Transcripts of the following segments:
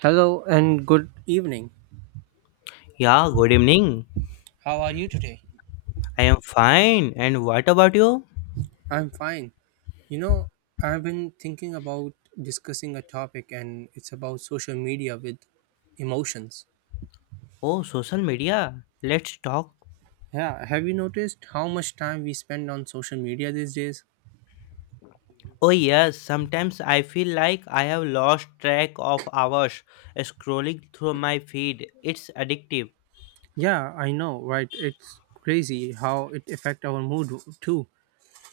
Hello and good evening. Yeah, good evening. How are you today? I am fine. And what about you? I'm fine. You know, I've been thinking about discussing a topic and it's about social media with emotions. Oh, social media. Let's talk. Yeah, have you noticed how much time we spend on social media these days? Oh, yes. Sometimes I feel like I have lost track of hours scrolling through my feed. It's addictive. Yeah, I know, right? It's crazy how it affect our mood too.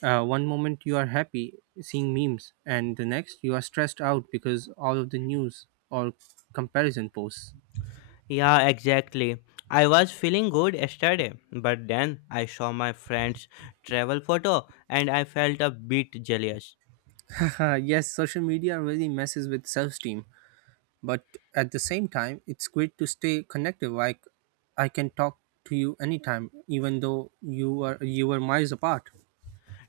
One moment you are happy seeing memes and the next you are stressed out because all of the news or comparison posts. Yeah, exactly. I was feeling good yesterday, but then I saw my friend's travel photo and I felt a bit jealous. Yes, social media really messes with self esteem, but at the same time, it's great to stay connected. Like, I can talk to you anytime, even though you were miles apart.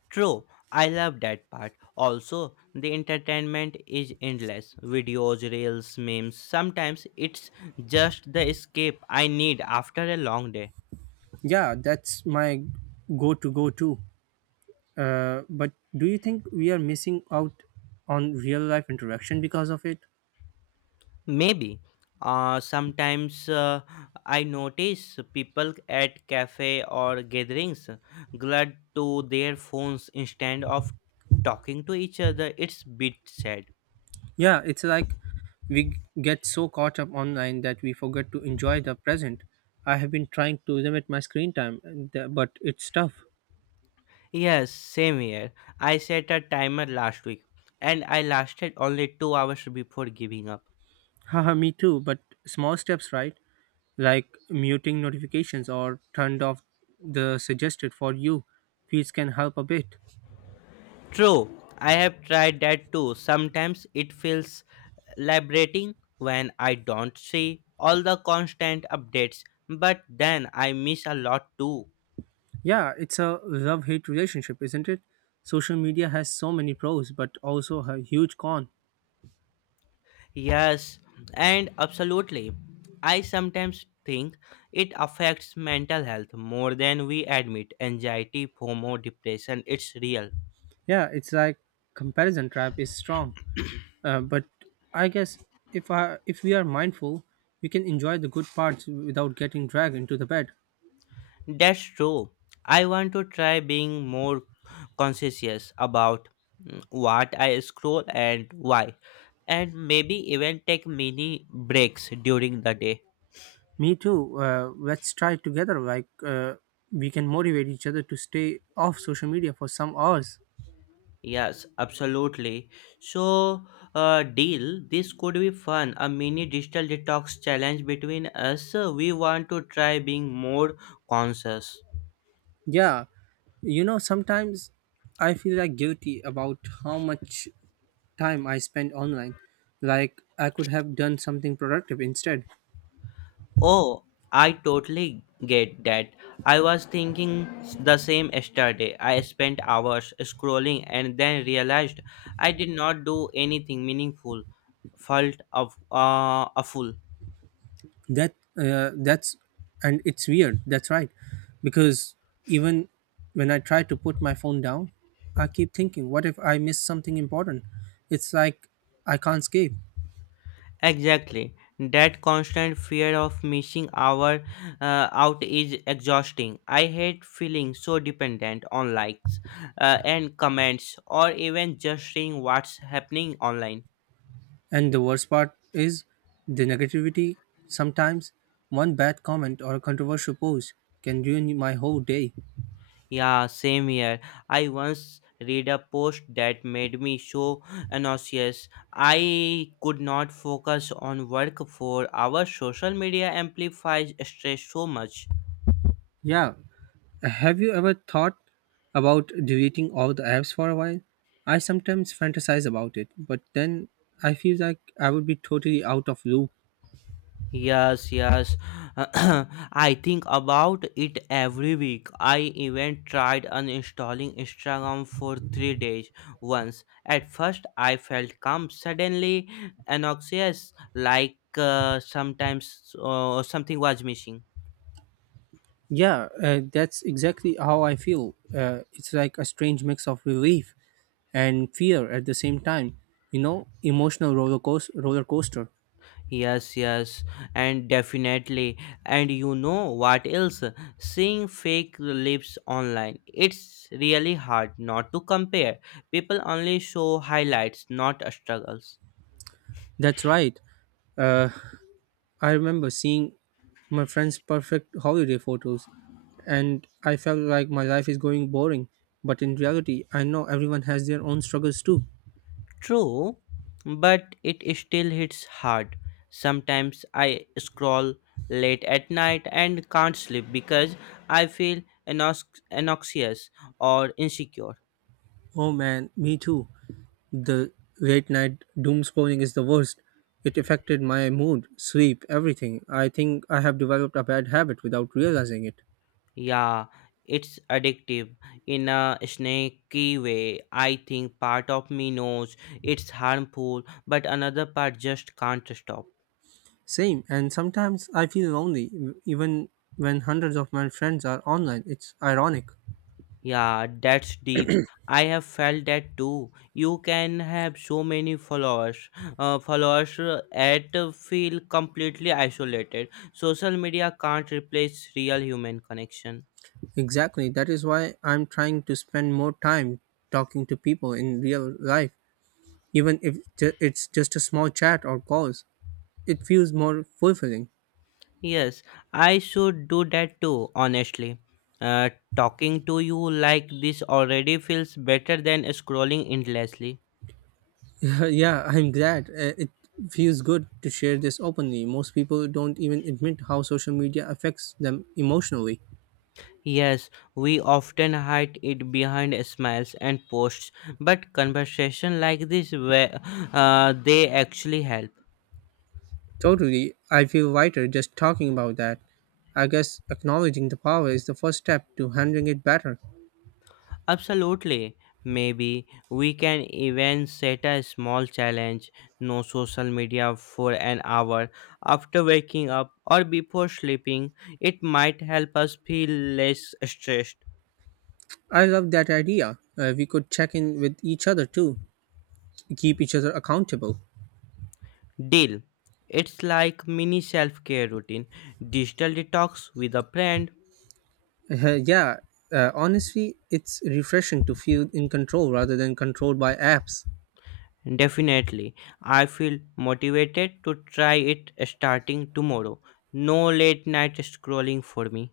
True, I love that part. Also, the entertainment is endless. Videos, reels, memes. Sometimes it's just the escape I need after a long day. Yeah, that's my go to. But do you think we are missing out on real life interaction because of it? Maybe. Sometimes I notice people at cafe or gatherings glued to their phones instead of talking to each other. It's bit sad. Yeah, it's like we g- get so caught up online that we forget to enjoy the present. I have been trying to limit my screen time, and but it's tough. Yes, same here. I set a timer last week and I lasted only 2 hours before giving up. Haha, me too, but small steps, right? Like muting notifications or turned off the suggested for you feeds can help a bit. True, I have tried that too. Sometimes it feels liberating when I don't see all the constant updates, but then I miss a lot too. Yeah, it's a love hate relationship, isn't it? Social media has so many pros, but also a huge con. Yes, and absolutely. I sometimes think it affects mental health more than we admit. Anxiety, FOMO, depression, it's real. Yeah, it's like comparison trap is strong, but I guess if we are mindful, we can enjoy the good parts without getting dragged into the bed. That's true. I want to try being more conscientious about what I scroll and why, and maybe even take mini breaks during the day. Me too. Let's try together. We can motivate each other to stay off social media for some hours. Yes, absolutely. So, deal, this could be fun. A mini digital detox challenge between us. We want to try being more conscious. Yeah, you know sometimes I feel like guilty about how much time I spend online. Like I could have done something productive instead. Oh, I totally get that. I was thinking the same yesterday. I spent hours scrolling and then realized I did not do anything meaningful. Felt of a fool. That that's and it's weird. That's right, because even when I try to put my phone down, I keep thinking, what if I miss something important? It's like I can't escape. Exactly. That constant fear of missing our out is exhausting. I hate feeling so dependent on likes and comments or even just seeing what's happening online. And the worst part is the negativity. Sometimes one bad comment or a controversial post can ruin my whole day. Yeah, same here. I once read a post that made me so nauseous. I could not focus on work for hours. Social media amplifies stress so much. Yeah, have you ever thought about deleting all the apps for a while? I sometimes fantasize about it, but then I feel like I would be totally out of loop. Yes, yes. I think about it every week. I even tried uninstalling Instagram for 3 days once. At first, I felt calm. Suddenly, anxious, like sometimes something was missing. Yeah, that's exactly how I feel. It's like a strange mix of relief and fear at the same time. You know, emotional roller coaster. Yes, yes, and definitely. And you know what else? Seeing fake lips online, it's really hard not to compare. People only show highlights, not struggles. That's right. Uh, I remember seeing my friends' perfect holiday photos, and I felt like my life is going boring. But in reality, I know everyone has their own struggles too. True, but it still hits hard. Sometimes I scroll late at night and can't sleep because I feel anxious or insecure. Oh man, me too. The late night doom scrolling is the worst. It affected my mood, sleep, everything. I think I have developed a bad habit without realizing it. Yeah, it's addictive in a snaky way. I think part of me knows it's harmful, but another part just can't stop. Same, and sometimes I feel lonely, even when hundreds of my friends are online. It's ironic. Yeah, that's deep. I have felt that too. You can have so many followers, at feel completely isolated. Social media can't replace real human connection. Exactly. That is why I'm trying to spend more time talking to people in real life, even if ju- it's just a small chat or calls. It feels more fulfilling. Yes, I should do that too, honestly. Uh, Talking to you like this already feels better than scrolling endlessly. yeah, I'm glad. It feels good to share this openly. Most people don't even admit how social media affects them emotionally. Yes, we often hide it behind smiles and posts, but conversation like this where they actually help. Totally. I feel lighter just talking about that. I guess acknowledging the power is the first step to handling it better. Absolutely. Maybe we can even set a small challenge no social media for an hour after waking up or before sleeping. It might help us feel less stressed. I love that idea. We could check in with each other too, keep each other accountable. Deal. It's like mini self care routine, digital detox with a friend. Uh, yeah, Honestly, it's refreshing to feel in control rather than controlled by apps. Definitely. I feel motivated to try it starting tomorrow. No late night scrolling for me.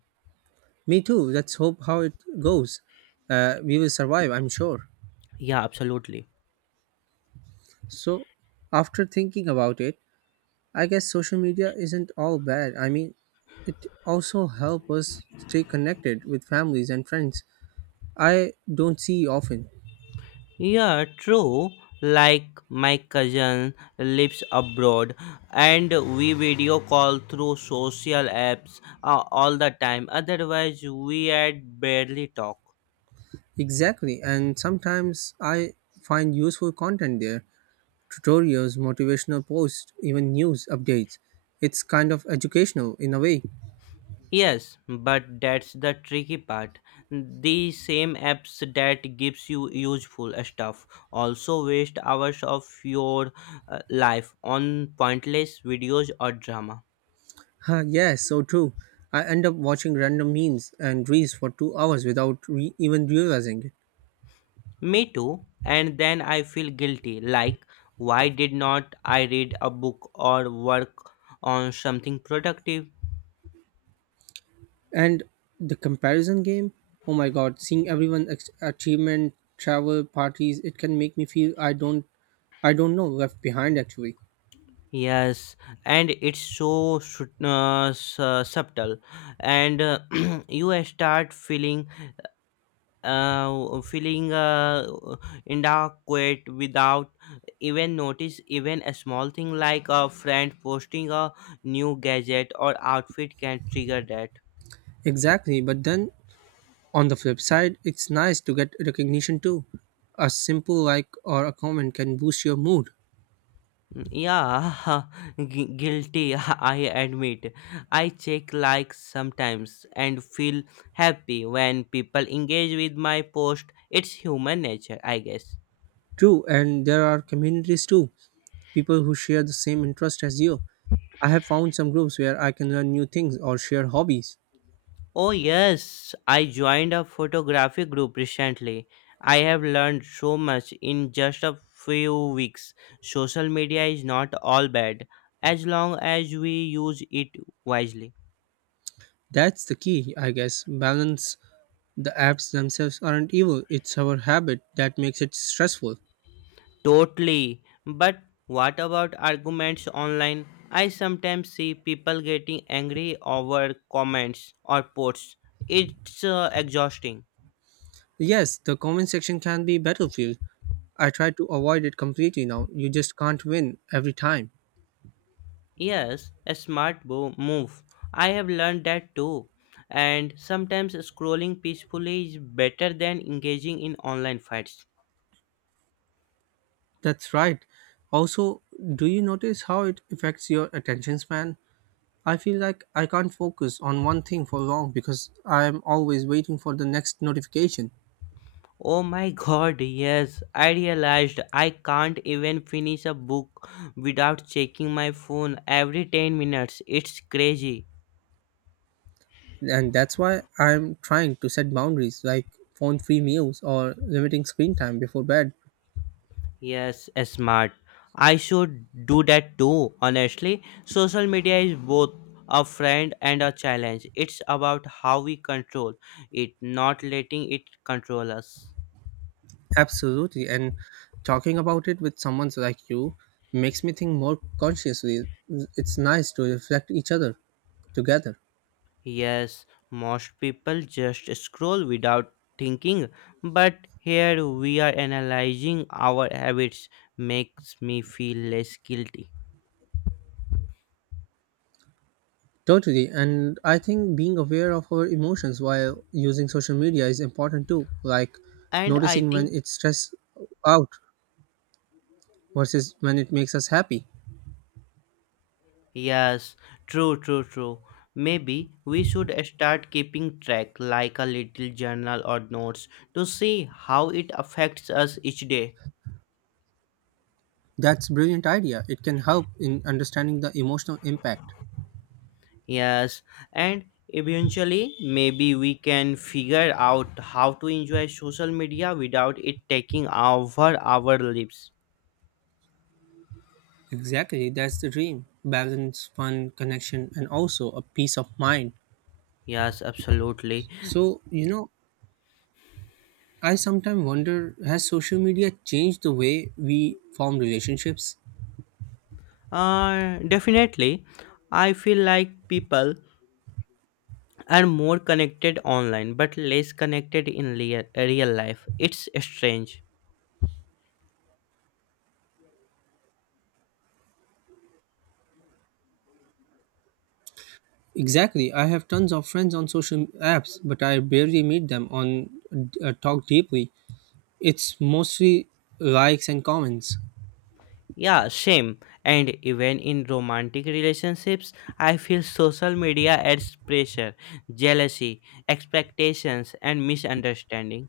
Me too. Let's hope how it goes. We will survive, I'm sure. Yeah, absolutely. So, after thinking about it, I guess social media isn't all bad. I mean, it also helps us stay connected with families and friends I don't see often. Yeah, true. Like my cousin lives abroad and we video call through social apps all the time. Otherwise, we had barely talk. Exactly, and sometimes I find useful content there, tutorials, motivational posts, even news updates. It's kind of educational in a way. Yes, but that's the tricky part. The same apps that gives you useful stuff also waste hours of your life on pointless videos or drama. Huh, yes, so true. I end up watching random memes and reels for 2 hours without even realizing it. Me too. And then I feel guilty. Like, why did not I read a book or work on something productive? And the comparison game? Oh my god, seeing everyone achievement, travel, parties, it can make me feel I don't know left behind actually. Yes, and it's so subtle, and you start feeling inadequate without even notice. Even a small thing like a friend posting a new gadget or outfit can trigger that. Exactly, but then on the flip side, it's nice to get recognition too. A simple like or a comment can boost your mood. Mm, yeah, guilty, I admit. I check likes sometimes and feel happy when people engage with my post. It's human nature, I guess. True, and there are communities too, people who share the same interest as you. I have found some groups where I can learn new things or share hobbies. Oh, yes, I joined a photography group recently. I have learned so much in just a few weeks. Social media is not all bad as long as we use it wisely. That's the key, I guess. Balance. The apps themselves aren't evil, it's our habit that makes it stressful. Totally. But what about arguments online? I sometimes see people getting angry over comments or posts. It's exhausting. Yes, the comment section can be battlefield. I try to avoid it completely now. You just can't win every time. Yes, a smart move. I have learned that too. And sometimes scrolling peacefully is better than engaging in online fights. That's right. Also, do you notice how it affects your attention span? I feel like I can't focus on one thing for long because I'm always waiting for the next notification. Oh my god, yes, I realized I can't even finish a book without checking my phone every 10 minutes. It's crazy. And that's why I'm trying to set boundaries like phone free meals or limiting screen time before bed. Yes, smart. I should do that too, honestly. Social media is both a friend and a challenge. It's about how we control it, not letting it control us. Absolutely. And talking about it with someone like you makes me think more consciously. It's nice to reflect each other together. Yes, most people just scroll without thinking, but here we are analyzing our habits makes me feel less guilty. Totally. And I think being aware of our emotions while using social media is important too, like And I noticing when think. it's stress out versus when it makes us happy. Yes, true, true, true. Maybe we should start keeping track like a little journal or notes to see how it affects us each day. That's a brilliant idea. It can help in understanding the emotional impact. Yes, and eventually maybe we can figure out how to enjoy social media without it taking over our lives. Exactly, that's the dream. Balance, fun, connection and also a peace of mind. Yes, absolutely. So, you know, I sometimes wonder has social media changed the way we form relationships? Definitely. I feel like people are more connected online but less connected in real life. It's strange. Exactly. I have tons of friends on social apps, but I barely meet them on talk deeply. It's mostly likes and comments. Yeah, same. And even in romantic relationships, I feel social media adds pressure, jealousy, expectations, and misunderstanding.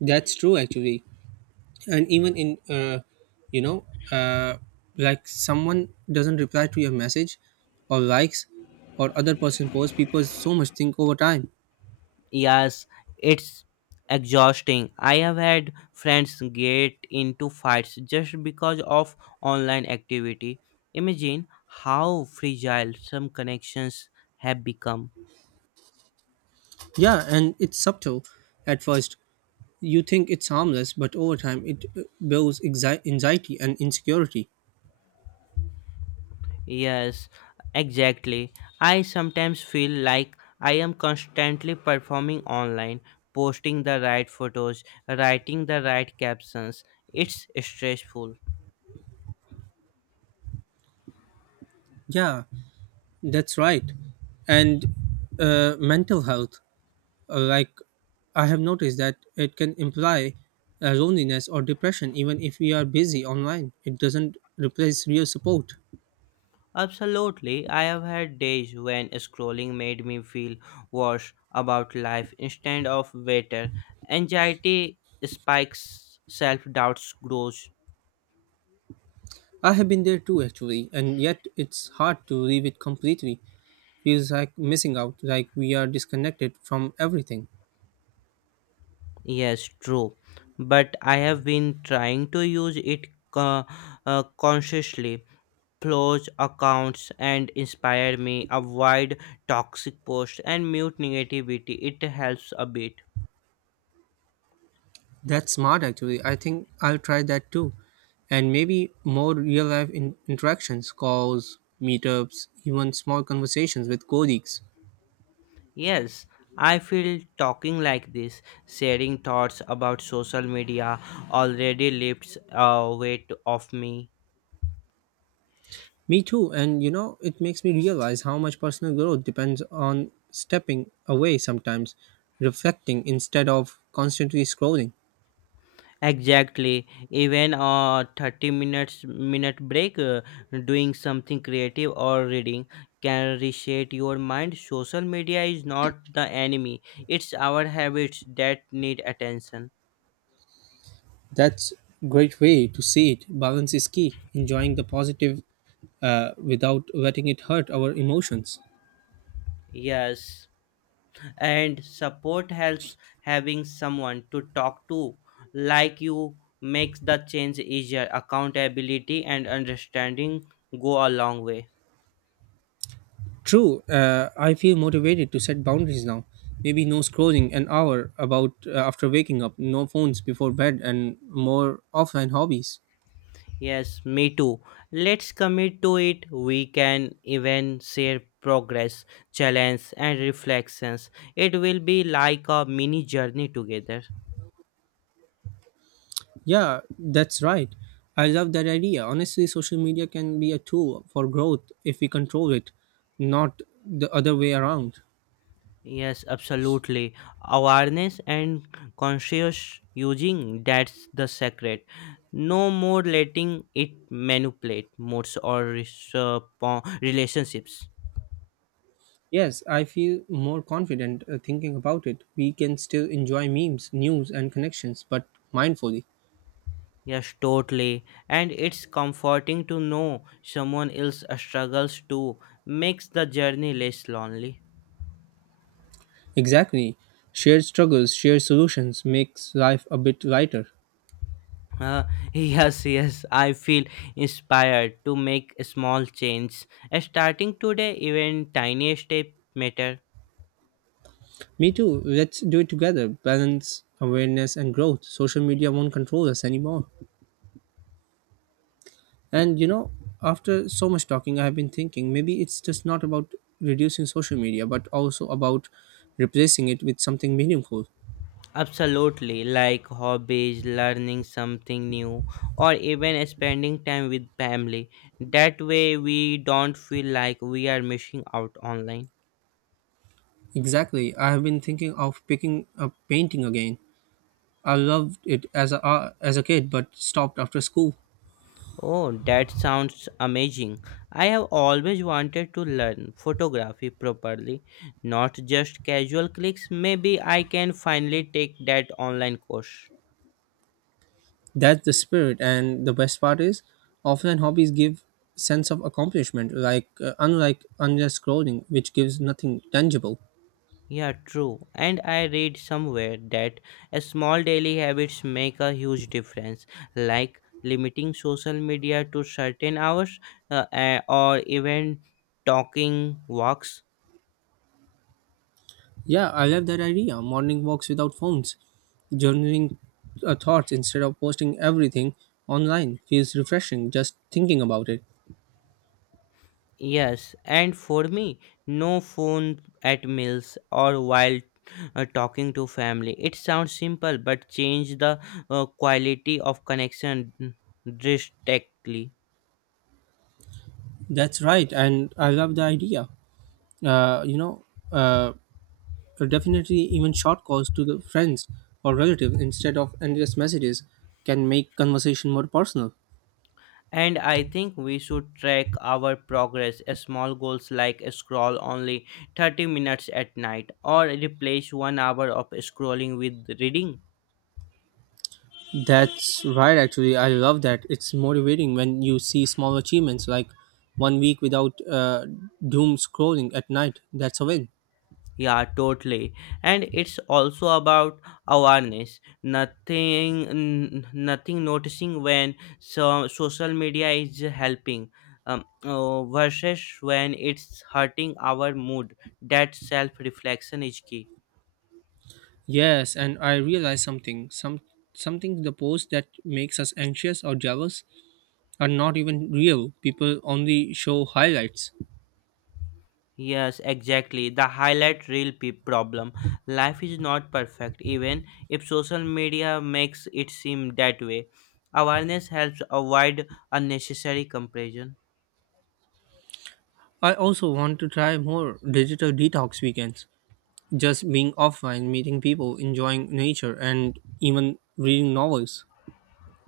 That's true actually, and even in you know uh, like someone doesn't reply to your message or likes or other person posts, people so much think over time. Yes, it's exhausting. I have had friends get into fights just because of online activity. Imagine how fragile some connections have become. Yeah, and it's subtle at first, you think it's harmless but over time it builds anxiety and insecurity. Yes, exactly. I sometimes feel like I am constantly performing online, posting the right photos, writing the right captions. It's stressful. Yeah, that's right. and Mental health. Like I have noticed that it can imply loneliness or depression even if we are busy online. It doesn't replace real support. Absolutely, I have had days when scrolling made me feel worse about life instead of better. Anxiety spikes, self doubt grows. I have been there too actually, and yet it's hard to leave it completely. Feels like missing out, like we are disconnected from everything. Yes, true. But I have been trying to use it consciously. Flows accounts and inspire me. Avoid toxic posts and mute negativity. It helps a bit. That's smart actually. I think I'll try that too. And maybe more real life interactions, calls, meetups, even small conversations with colleagues. Yes, I feel talking like this, sharing thoughts about social media already lifts a weight off me. Me too, and you know, it makes me realize how much personal growth depends on stepping away sometimes, reflecting instead of constantly scrolling. Exactly. Even a 30 minute break doing something creative or reading can reset your mind. Social media is not the enemy. It's our habits that need attention. That's a great way to see it. Balance is key, enjoying the positive without letting it hurt our emotions. Yes, and support helps having someone to talk to, like you, makes the change easier. Accountability and understanding go a long way. True, I feel motivated to set boundaries now. Maybe no scrolling an hour about after waking up, no phones before bed, and more offline hobbies. Yes, me too. Let's commit to it. We can even share progress, challenge, and reflections. It will be like a mini journey together. Yeah, that's right. I love that idea. Honestly, social media can be a tool for growth if we control it, not the other way around. Yes, absolutely. Awareness and conscious using that's the secret. No more letting it manipulate moods or relationships. Yes, I feel more confident thinking about it. We can still enjoy memes, news, and connections, but mindfully. Yes, totally. And it's comforting to know someone else struggles too. Makes the journey less lonely. Exactly. Shared struggles, shared solutions makes life a bit lighter. Uh, yes, yes, I feel inspired to make small change. Starting today, even tiny step matter. Me too. Let's do it together. Balance, awareness, and growth. Social media won't control us anymore. And you know, after so much talking, I have been thinking maybe it's just not about reducing social media, but also about replacing it with something meaningful. Absolutely, like hobbies, learning something new, or even spending time with family. That way, we don't feel like we are missing out online. Exactly. I have been thinking of picking up painting again. I loved it as a kid, but stopped after school. Oh, that sounds amazing. I have always wanted to learn photography properly, not just casual clicks. Maybe I can finally take that online course. That's the spirit, and the best part is, often hobbies give sense of accomplishment, unlike endless scrolling, which gives nothing tangible. Yeah, true. And I read somewhere that a small daily habits make a huge difference, like limiting social media to certain hours or even talking walks. Yeah, I love that idea. Morning walks without phones, journaling thoughts instead of posting everything online feels refreshing just thinking about it. Yes, and for me, no phone at meals or while talking to family. It sounds simple, but change the quality of connection drastically. That's right, and I love the idea. Uh, you know, uh, Definitely even short calls to the friends or relatives instead of endless messages can make conversation more personal. And I think we should track our progress. Small goals like scroll only 30 minutes at night or replace 1 hour of scrolling with reading. That's right, actually. I love that. It's motivating when you see small achievements like one week without doom scrolling at night. That's a win. Yeah, totally. And it's also about awareness. Nothing noticing when so social media is helping versus when it's hurting our mood. That self reflection is key. Yes, and I realized something. Something the posts that makes us anxious or jealous are not even real. People only show highlights. Yes, exactly. The highlight reel problem. Life is not perfect, even if social media makes it seem that way. Awareness helps avoid unnecessary comparison. I also want to try more digital detox weekends. Just being offline, meeting people, enjoying nature, and even reading novels.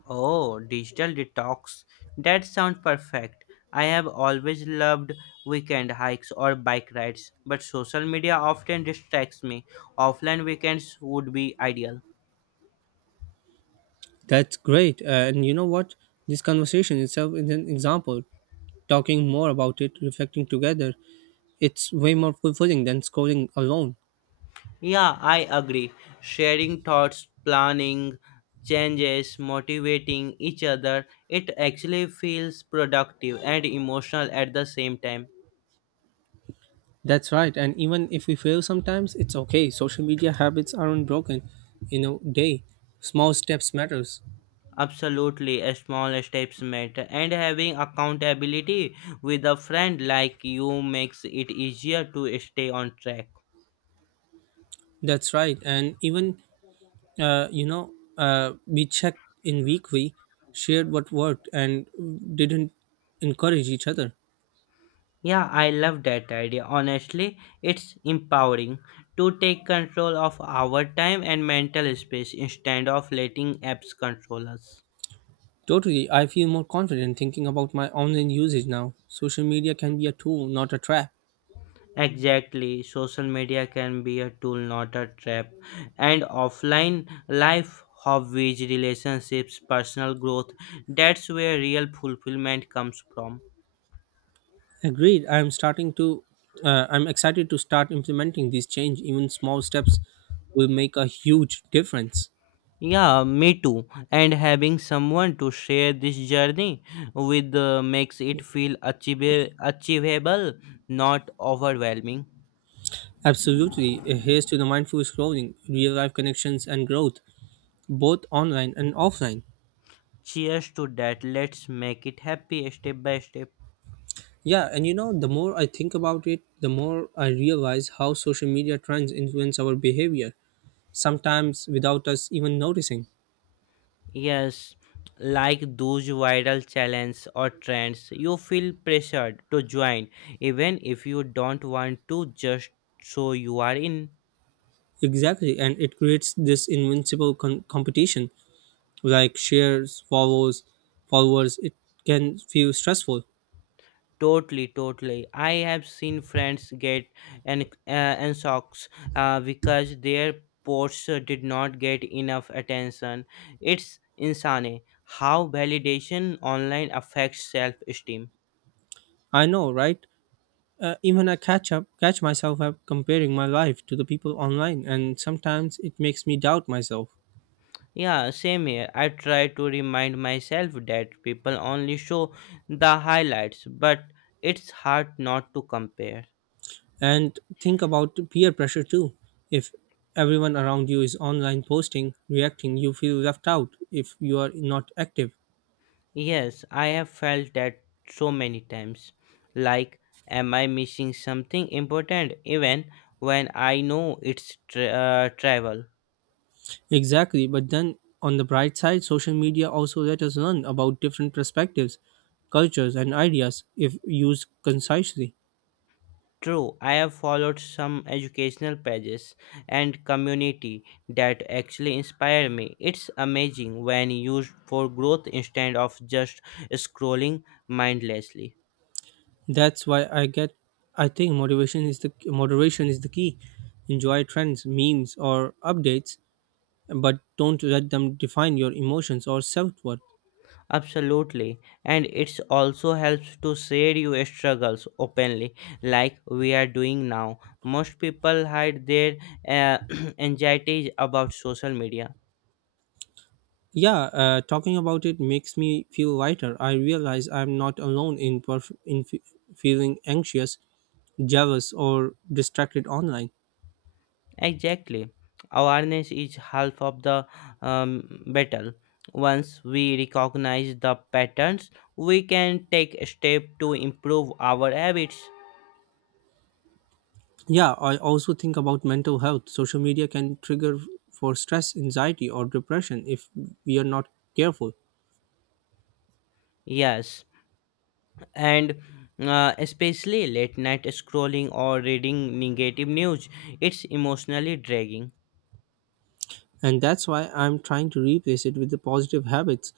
Oh, digital detox. That sounds perfect. I have always loved weekend hikes or bike rides, but social media often distracts me. Offline weekends would be ideal. That's great. And you know what? This conversation itself is an example. Talking more about it, reflecting together, it's way more fulfilling than scrolling alone. Yeah, I agree. Sharing thoughts, planning, changes, motivating each other, it actually feels productive and emotional at the same time. That's right. And even if we fail sometimes, it's okay. Social media habits aren't broken in a day. Small steps matters. Absolutely, a small steps matter, and having accountability with a friend like you makes it easier to stay on track. That's right. And even, uh, you know, we checked in weekly, shared what worked and didn't, encourage each other. Yeah, I love that idea. Honestly, it's empowering to take control of our time and mental space instead of letting apps control us. Totally. I feel more confident thinking about my online usage now. Social media can be a tool, not a trap. Exactly, social media can be a tool, not a trap. And offline life, hobbies, relationships, personal growth that's where real fulfillment comes from. Agreed. I'm excited to start implementing these change. Even small steps will make a huge difference. Yeah, me too. And having someone to share this journey with makes it feel achievable, not overwhelming. Absolutely, a here's to the mindful scrolling, real life connections, and growth, both online and offline. Cheers to that. Let's make it happy step by step. Yeah, and you know, the more I think about it, the more I realize how social media trends influence our behavior, sometimes without us even noticing. Yes, like those viral challenges or trends, you feel pressured to join even if you don't want to just so you are in. Exactly, and it creates this invincible competition, like shares, follows, followers. It can feel stressful. Totally, totally. I have seen friends get and uh, and socks because their posts did not get enough attention. It's insane how validation online affects self-esteem. I know, right? Even catch myself up comparing my life to the people online, and sometimes it makes me doubt myself Yeah, same here. I try to remind myself that people only show the highlights, but it's hard not to compare. and think about peer pressure too. If everyone around you is online posting, reacting, you feel left out if you are not active. Yes, I have felt that so many times. Like, am I missing something important even when I know it's travel? Exactly, but then on the bright side, social media also let us learn about different perspectives, cultures, and ideas if used concisely. True, I have followed some educational pages and community that actually inspire me. It's amazing when used for growth instead of just scrolling mindlessly. That's why I get I think motivation is the moderation is the key. Enjoy trends, memes or updates, but don't let them define your emotions or self-worth. Absolutely, and it also helps to share your struggles openly, like we are doing now. Most people hide their uh, anxieties about social media. Yeah, talking about it makes me feel lighter. I realize I'm not alone in perf- in fe feeling anxious, jealous or distracted online. Exactly. Awareness is half of the battle. Once we recognize the patterns, we can take a step to improve our habits. Yeah, I also think about mental health. Social media can trigger for stress, anxiety, or depression if we are not careful. Yes, and especially late night scrolling or reading negative news, it's emotionally dragging. And that's why I'm trying to replace it with the positive habits,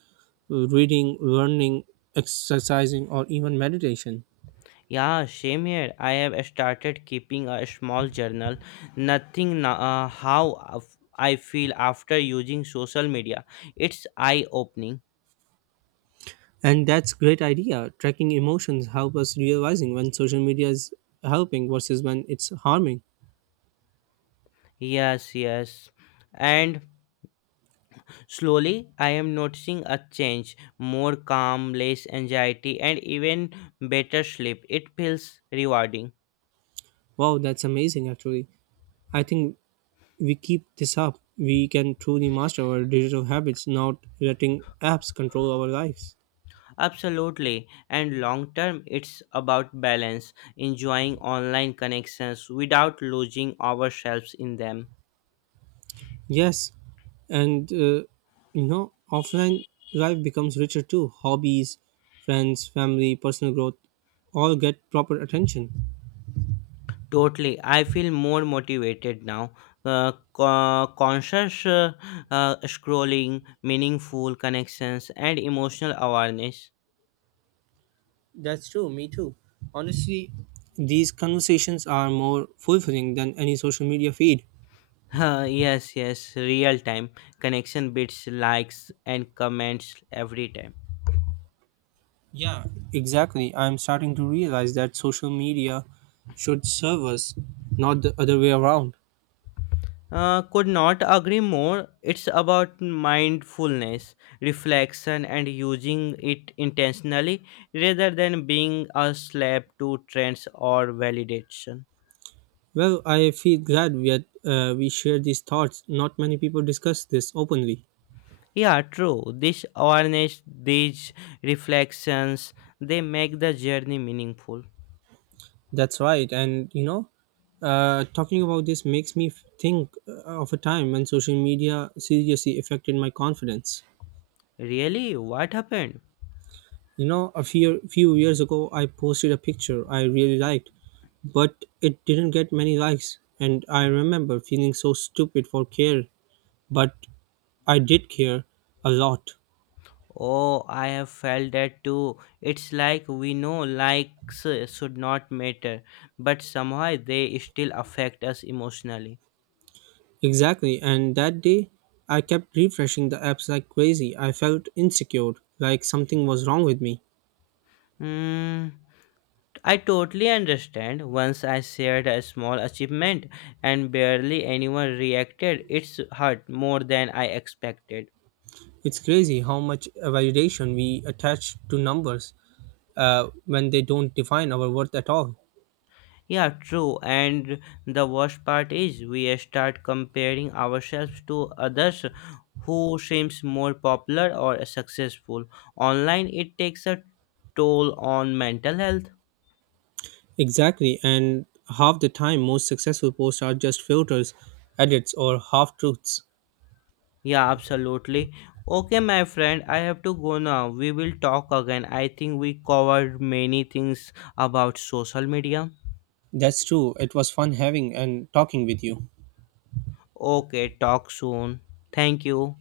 reading, learning, exercising or even meditation. Yeah, same here. I have started keeping a small journal, nothing how I feel after using social media. It's eye opening. And that's great idea, tracking emotions help us realizing when social media is helping versus when it's harming. Yes, yes. And slowly I am noticing a change more calm, less anxiety, and even better sleep. It feels rewarding. Wow, that's amazing actually. I think we keep this up, we can truly master our digital habits, not letting apps control our lives. Absolutely. And long term, it's about balance, enjoying online connections without losing ourselves in them. Yes, and you know, offline life becomes richer too. Hobbies, friends, family, personal growth all get proper attention. Totally. I feel more motivated now. Conscious scrolling, meaningful connections, and emotional awareness. That's true, me too. Honestly, these conversations are more fulfilling than any social media feed. Huh, yes, yes, real time connection bits, likes, and comments every time. Yeah, exactly. I'm starting to realize that social media should serve us, not the other way around. Could not agree more. It's about mindfulness, reflection, and using it intentionally rather than being a slave to trends or validation. Well, I feel glad we shared these thoughts. Not many people discuss this openly. Yeah, true. This awareness, these reflections, they make the journey meaningful. That's right. And you know, talking about this makes me think of a time when social media seriously affected my confidence. Really? What happened? You know, a few years ago, I posted a picture I really liked, but it didn't get many likes, and I remember feeling so stupid for care. But I did care a lot. Oh, I have felt that too. It's like we know likes should not matter, but somehow they still affect us emotionally. Exactly. And that day, I kept refreshing the apps like crazy. I felt insecure, like something was wrong with me. Hmm. I totally understand. Once I shared a small achievement and barely anyone reacted, it's hurt more than I expected. It's crazy how much validation we attach to numbers when they don't define our worth at all. Yeah, true. And the worst part is we start comparing ourselves to others who seems more popular or successful. Online it takes a toll on mental health. Exactly, and half the time, most successful posts are just filters, edits, or half truths. Yeah, absolutely. Okay, my friend, I have to go now. We will talk again. I think we covered many things about social media. That's true. It was fun having and talking with you. Okay, talk soon. Thank you.